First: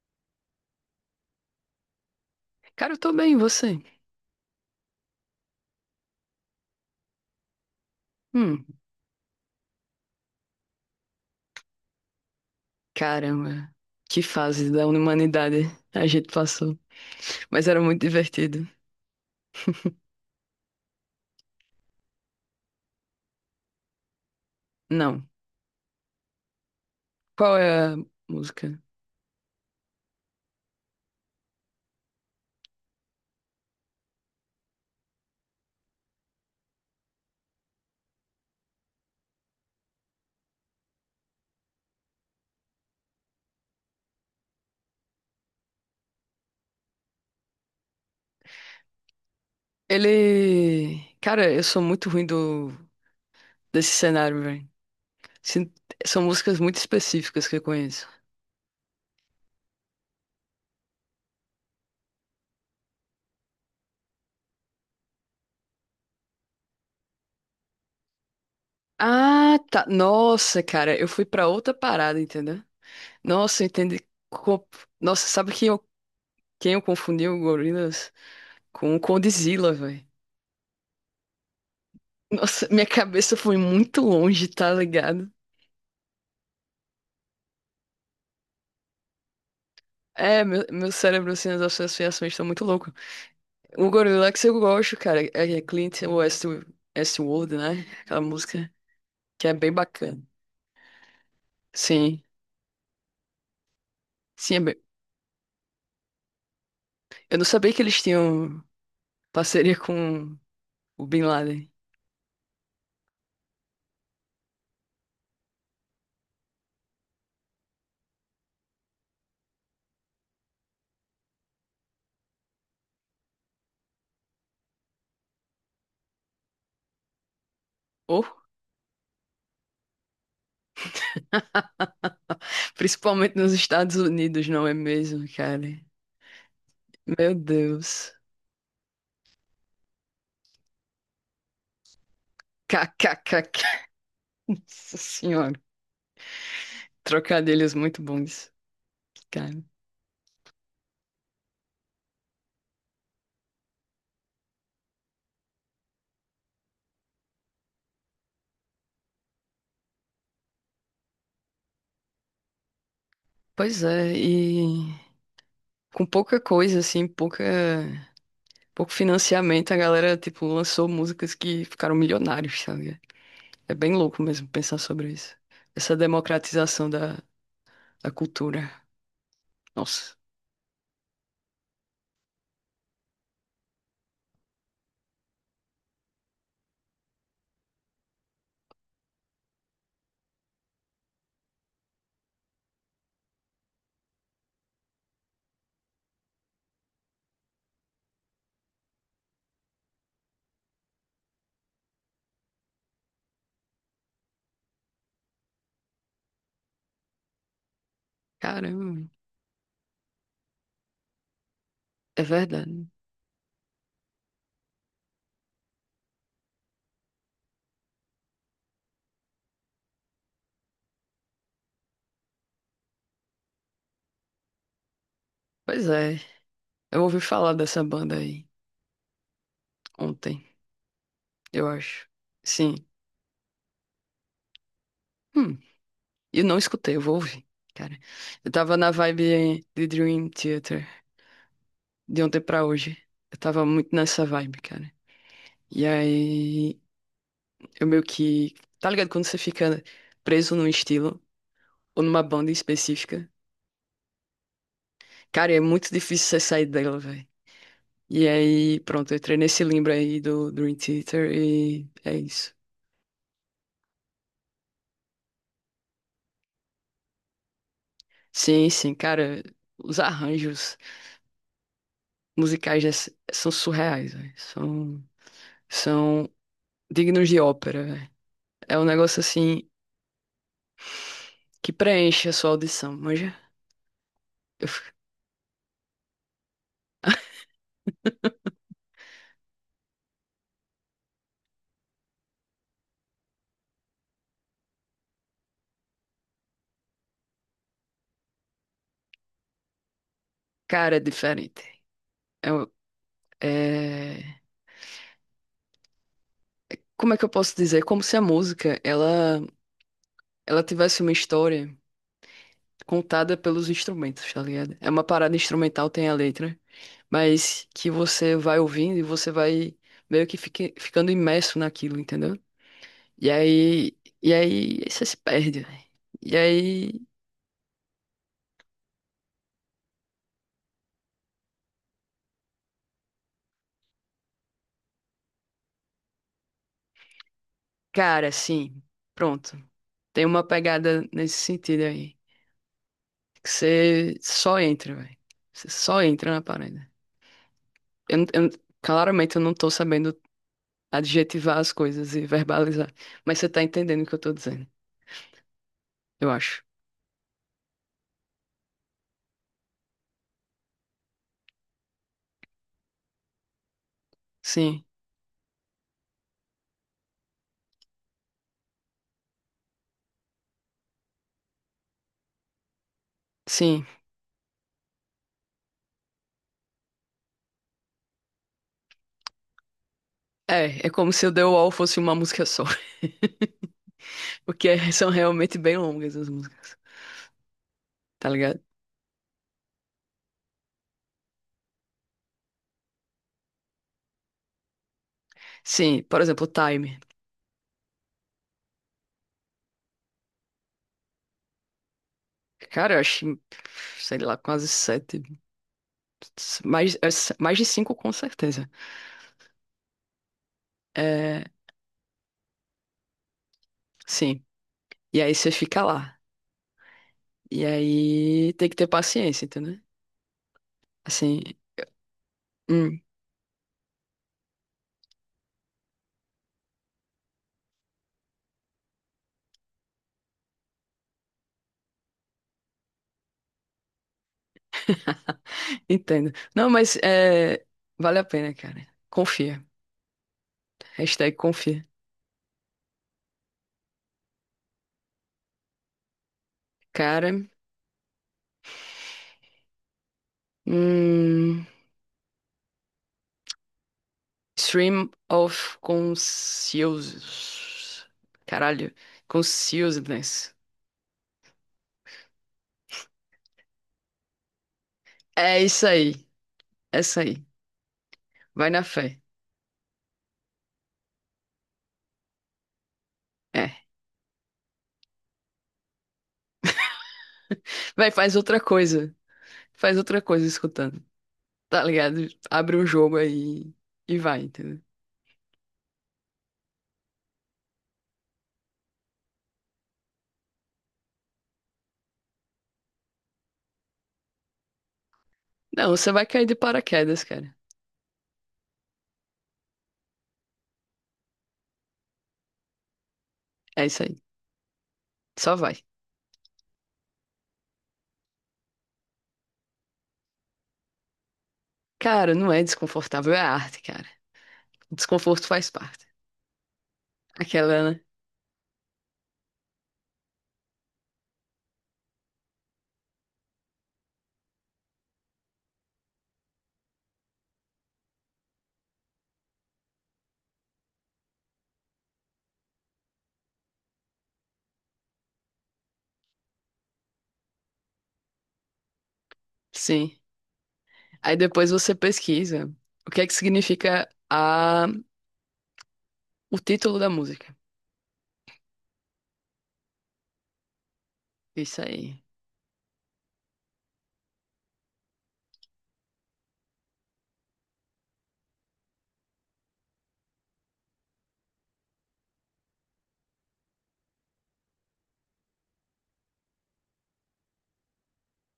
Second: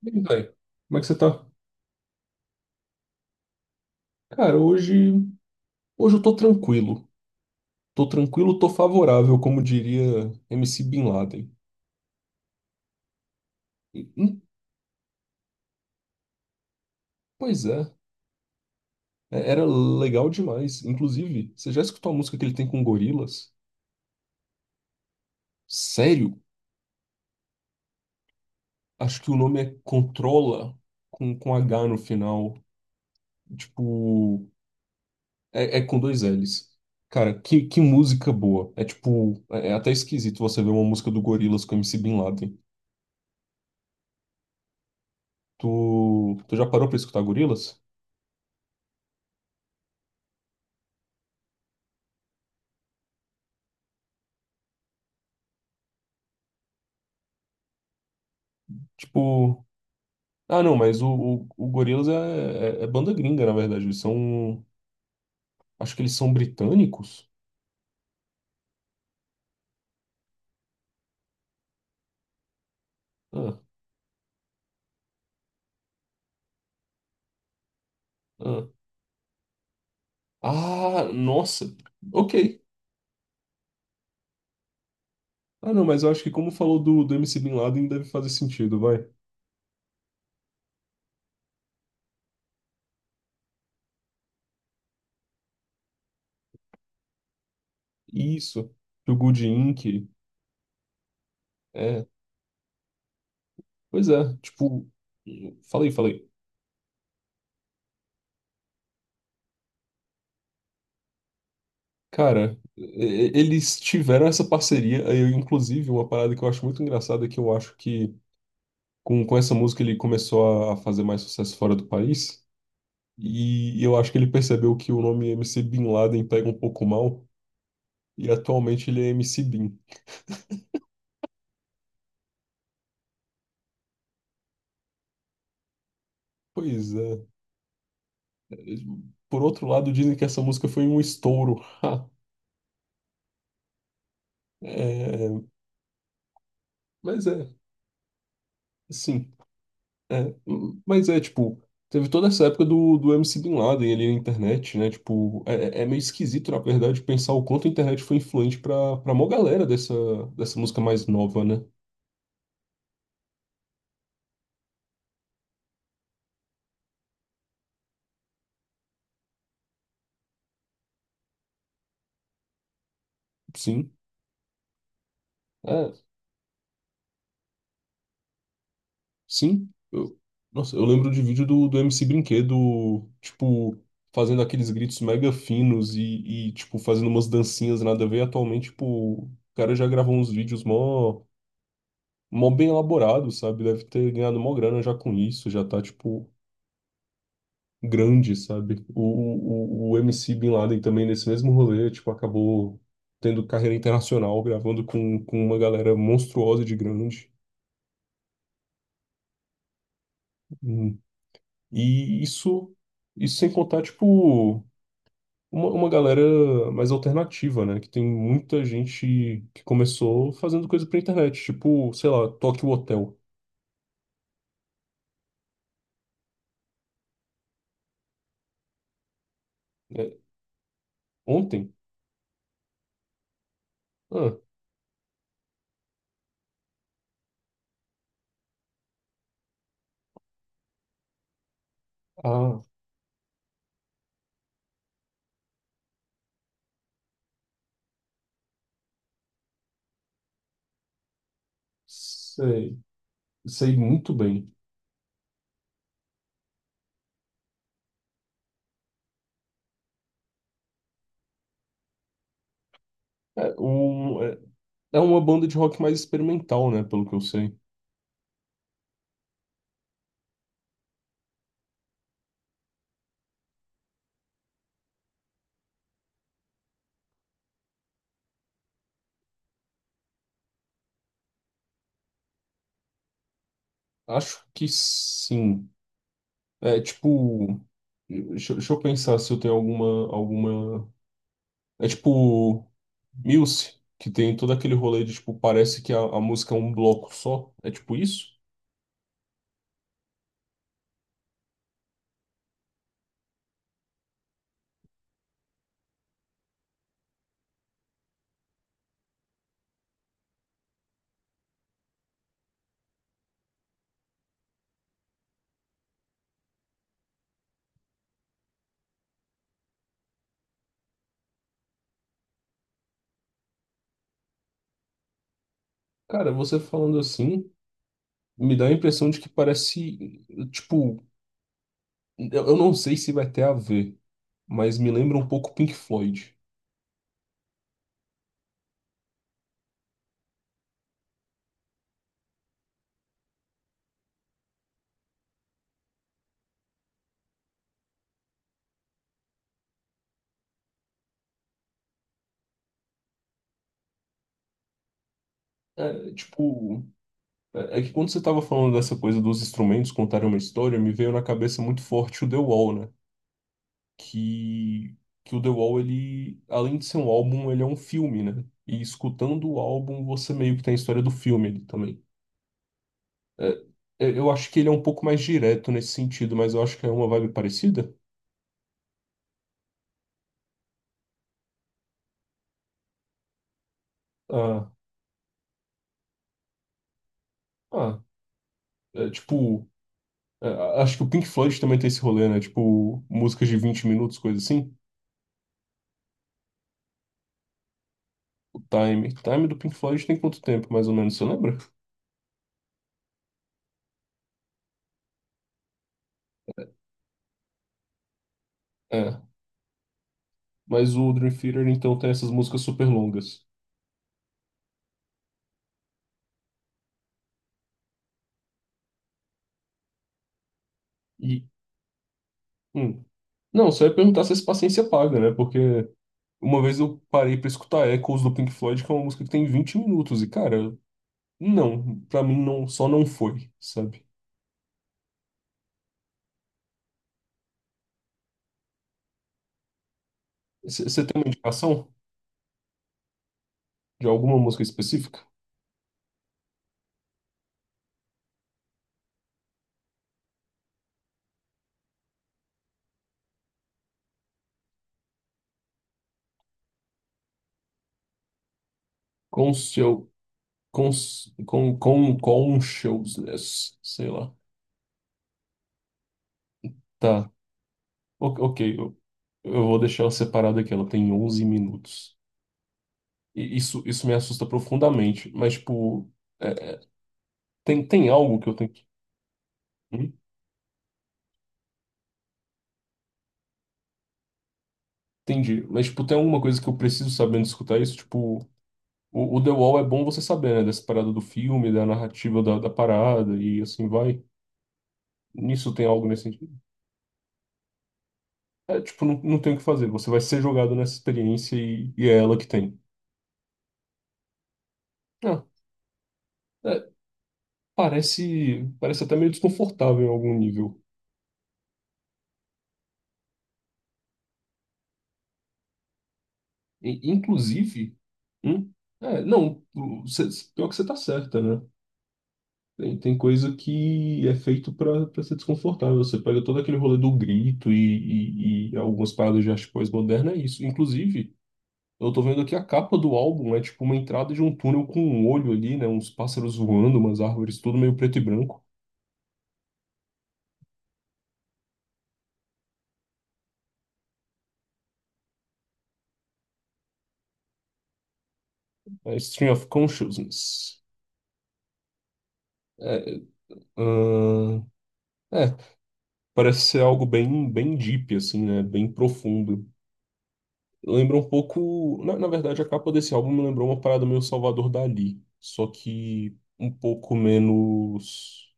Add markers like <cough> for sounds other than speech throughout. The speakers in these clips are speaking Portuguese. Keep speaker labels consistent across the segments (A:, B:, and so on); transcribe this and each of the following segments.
A: Bem, velho, como é que você tá?
B: Cara, eu tô bem, e você?
A: Cara, hoje eu tô tranquilo. Tô tranquilo,
B: Hum,
A: tô favorável, como diria MC Bin Laden.
B: caramba,
A: E-
B: que
A: e-
B: fase da humanidade a gente passou.
A: Pois
B: Mas era
A: é,
B: muito divertido.
A: é, era legal demais. Inclusive, você já escutou a música que ele tem com Gorilas?
B: Não.
A: Sério?
B: Qual é a música?
A: Acho que o nome é Controla, com H no final. Tipo, é com dois L's. Cara, que música boa. É tipo, é até esquisito você ver uma música do Gorilas com MC Bin Laden. Tu já parou pra escutar Gorilas?
B: Ele. Cara, eu sou muito ruim do... desse cenário, velho. Sin- São músicas muito específicas que eu conheço.
A: Tipo. Ah, não, mas o Gorillaz é banda gringa, na verdade. Eles são. Acho que eles são britânicos?
B: Ah, tá. Nossa, cara, eu fui pra outra parada, entendeu?
A: Ah,
B: Nossa, eu entendi. Co- Nossa, sabe quem eu confundi o Gorillaz
A: ah.
B: com o Condzilla, velho?
A: Ah, nossa. Ok.
B: Nossa, minha cabeça foi muito longe, tá ligado?
A: Ah, não, mas eu acho que como falou do MC Bin Laden, deve fazer sentido, vai.
B: É, meu cérebro, assim, as associações estão muito louco. O Gorillaz eu gosto, cara. É Clint West, Westworld, né? Aquela
A: Isso.
B: música
A: Do Good
B: que é bem
A: Inc.
B: bacana.
A: É.
B: Sim,
A: Pois é.
B: sim, é bem...
A: Tipo. Falei, falei.
B: Eu não sabia que eles tinham parceria com o Bin Laden.
A: Cara, eles tiveram essa parceria. Aí, eu, inclusive, uma parada que eu acho muito engraçada é que eu acho que com essa música ele começou a fazer mais sucesso fora do país. E eu acho que ele percebeu que o nome MC Bin Laden pega um pouco mal, e
B: Oh,
A: atualmente ele é MC Bin.
B: principalmente nos Estados Unidos, não é mesmo, cara?
A: Pois é.
B: Meu Deus.
A: Por outro lado, dizem que essa música foi um estouro. Ha.
B: KKKK. <laughs> Nossa
A: É,
B: senhora.
A: mas é,
B: Trocadilhos muito bons,
A: sim.
B: cara.
A: É, mas é, tipo, teve toda essa época do MC Bin Laden ali na internet, né? Tipo, é meio esquisito, na verdade, pensar o quanto a internet foi influente pra mó galera dessa música mais nova, né?
B: Pois é, e com pouca coisa, assim, pouca, pouco financiamento, a galera, tipo, lançou músicas que ficaram milionários, sabe? É
A: Sim.
B: bem louco mesmo pensar sobre isso. Essa
A: É.
B: democratização da, da cultura.
A: Sim,
B: Nossa,
A: eu, nossa, eu lembro de vídeo do MC Brinquedo, tipo, fazendo aqueles gritos mega finos e, tipo, fazendo umas dancinhas nada a ver. Atualmente, tipo, o cara já gravou uns vídeos mó bem elaborados, sabe? Deve ter ganhado mó grana já com isso, já tá, tipo, grande, sabe? O MC Bin Laden também, nesse mesmo rolê, tipo, acabou tendo carreira internacional, gravando com uma galera monstruosa de grande.
B: caramba,
A: Hum. E
B: é verdade.
A: isso sem contar, tipo. Uma galera mais alternativa, né? Que tem muita gente que começou fazendo coisa pra internet, tipo, sei lá, Tokyo Hotel.
B: Pois é, eu ouvi falar dessa banda aí
A: É,
B: ontem, eu
A: ontem?
B: acho. Sim.
A: Ah,
B: Hum, eu não escutei, eu vou ouvir. Cara, eu tava na vibe de Dream Theater de ontem
A: ah,
B: pra hoje. Eu tava muito nessa vibe, cara. E aí eu meio que. Tá ligado? Quando você fica preso num estilo ou numa banda
A: sei,
B: específica,
A: sei muito bem.
B: cara, é muito difícil você sair dela, velho. E aí, pronto, eu entrei nesse limbo aí do Dream Theater e é isso.
A: É, um, é uma banda de rock mais experimental, né? Pelo que eu sei.
B: Sim, sim, cara, os arranjos musicais dessa- são surreais, velho. São, são dignos de ópera, velho. É um negócio assim que preenche a sua audição, manja?
A: Acho que
B: Eu fico-
A: sim. É tipo. Deixa eu pensar se eu tenho alguma, alguma. É tipo. Muse, que tem todo aquele rolê de tipo, parece que a música é um bloco só. É tipo isso?
B: Cara, é diferente. É, um- é... Como é que eu posso dizer? Como se a música, ela. Ela tivesse uma história contada pelos instrumentos, tá ligado? É uma parada instrumental, tem a letra, mas que você vai ouvindo e você vai meio que fique- ficando imerso naquilo, entendeu? E aí você se perde, velho.
A: Cara,
B: E
A: você falando
B: aí,
A: assim, me dá a impressão de que parece, tipo, eu não sei se vai ter a ver, mas me lembra um pouco Pink Floyd.
B: cara, assim, pronto. Tem uma pegada nesse sentido aí. Que você só entra, velho. Você só entra na parada. Eu, não- claramente eu não tô sabendo adjetivar as coisas e verbalizar, mas você tá entendendo o que eu tô dizendo.
A: É,
B: Eu acho.
A: tipo, é que quando você tava falando dessa coisa dos instrumentos contarem uma história, me veio na cabeça muito forte o The Wall, né?
B: Sim,
A: Que, que o The Wall, ele, além de ser um álbum, ele é um filme, né? E escutando o álbum, você meio que tem a história do filme ali também. É,
B: sim.
A: É, eu acho que ele é um pouco mais direto nesse sentido, mas eu acho que é uma vibe parecida.
B: É, é como se o The Wall fosse uma música só, <laughs> porque
A: Ah.
B: é, são realmente bem longas as músicas,
A: Ah,
B: tá ligado?
A: é, tipo, é, acho que o Pink Floyd também tem esse rolê, né? Tipo, músicas de 20 minutos, coisa assim.
B: Sim, por exemplo, Time.
A: O time do Pink Floyd tem quanto tempo, mais ou menos, você lembra?
B: Cara, eu acho, sei lá, quase sete, mais, mais de cinco com certeza.
A: É. Mas o Dream
B: É,
A: Theater, então, tem essas músicas super longas.
B: sim. E aí você fica lá. E aí tem que ter paciência, entendeu? Assim,
A: E,
B: hum,
A: hum. Não, só ia perguntar se essa paciência paga, né? Porque uma vez eu parei pra escutar Echoes do Pink Floyd, que é uma música que tem 20 minutos. E, cara, não. Pra mim, não, só não foi, sabe?
B: entendo. Não, mas é, vale a pena, cara. Confia.
A: Você tem uma
B: Hashtag confia.
A: indicação de alguma música específica?
B: Cara, hum, Stream of Consciousness. Caralho.
A: Conscious.
B: Consciousness.
A: Com um showsless, sei lá.
B: É isso aí. É isso
A: Tá,
B: aí. Vai
A: Ok,
B: na fé.
A: eu vou deixar ela separada aqui, ela tem 11 minutos. E
B: É.
A: isso me assusta profundamente, mas, tipo, é, tem
B: Vai, faz
A: algo que eu
B: outra
A: tenho que.
B: coisa. Faz
A: Hum?
B: outra coisa escutando. Tá ligado? Abre um jogo aí e vai, entendeu?
A: Entendi, mas, tipo, tem alguma coisa que eu preciso saber antes de escutar isso? Tipo, o The Wall é bom você saber, né, dessa parada do filme, da narrativa da parada e assim vai. Nisso tem
B: Não,
A: algo
B: você
A: nesse
B: vai cair
A: sentido?
B: de paraquedas, cara.
A: É, tipo, não, tem o que fazer, você vai ser jogado nessa experiência e é ela que tem.
B: É isso aí.
A: Ah.
B: Só vai.
A: é, Parece até meio desconfortável em algum nível.
B: Cara, não é desconfortável, é arte, cara. O desconforto faz parte.
A: E,
B: Aquela,
A: inclusive,
B: né?
A: hum, não, pior que você tá certa, né? Tem coisa que é feito pra ser desconfortável. Você pega todo aquele rolê do grito e algumas paradas de arte pós-moderna, é isso. Inclusive, eu tô vendo aqui a capa do álbum, é tipo uma entrada de um túnel com um olho ali, né? Uns pássaros voando, umas árvores, tudo meio preto e branco.
B: Sim. Aí depois você pesquisa o que é que significa a... o título da música.
A: É Stream of Consciousness.
B: Isso aí.
A: É, ahn, é, parece ser algo bem, bem deep, assim, né? Bem profundo. Lembra um pouco. Na verdade, a capa desse álbum me lembrou uma parada meio Salvador Dali, só que um pouco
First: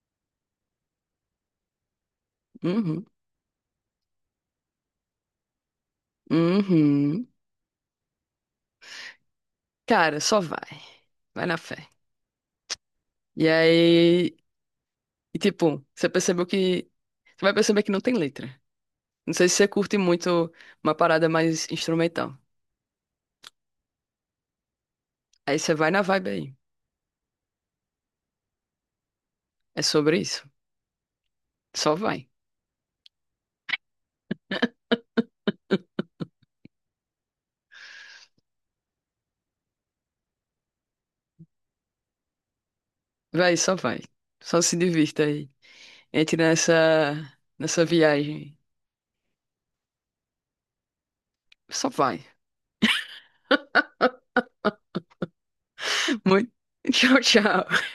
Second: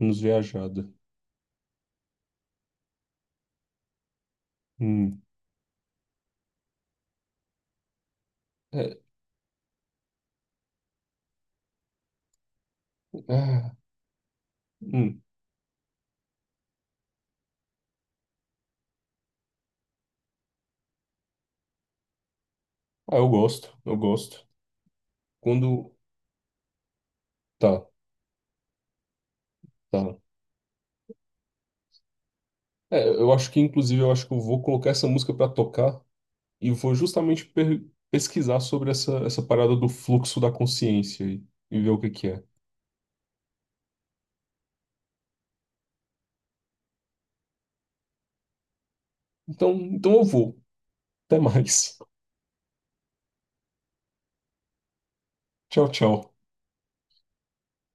A: menos viajada.
B: Uhum.
A: Hum.
B: Uhum.
A: É,
B: Cara, só vai. Vai na fé. E
A: ah,
B: aí,
A: hum.
B: e, tipo, você percebeu que. Você vai perceber que não tem letra. Não sei se você curte muito uma parada mais instrumental.
A: Ah, eu gosto, eu gosto.
B: Aí você vai
A: Quando.
B: na vibe aí.
A: Tá,
B: É sobre
A: tá.
B: isso. Só vai.
A: É, eu acho que, inclusive, eu acho que eu vou colocar essa música pra tocar e vou justamente pesquisar sobre essa parada do fluxo da consciência e ver o que que é.
B: Vai. Só se divirta aí. Entre nessa, nessa viagem.
A: Então eu vou. Até
B: Só
A: mais.
B: vai.
A: Tchau,
B: <laughs>
A: tchau.
B: Muito. Tchau, tchau.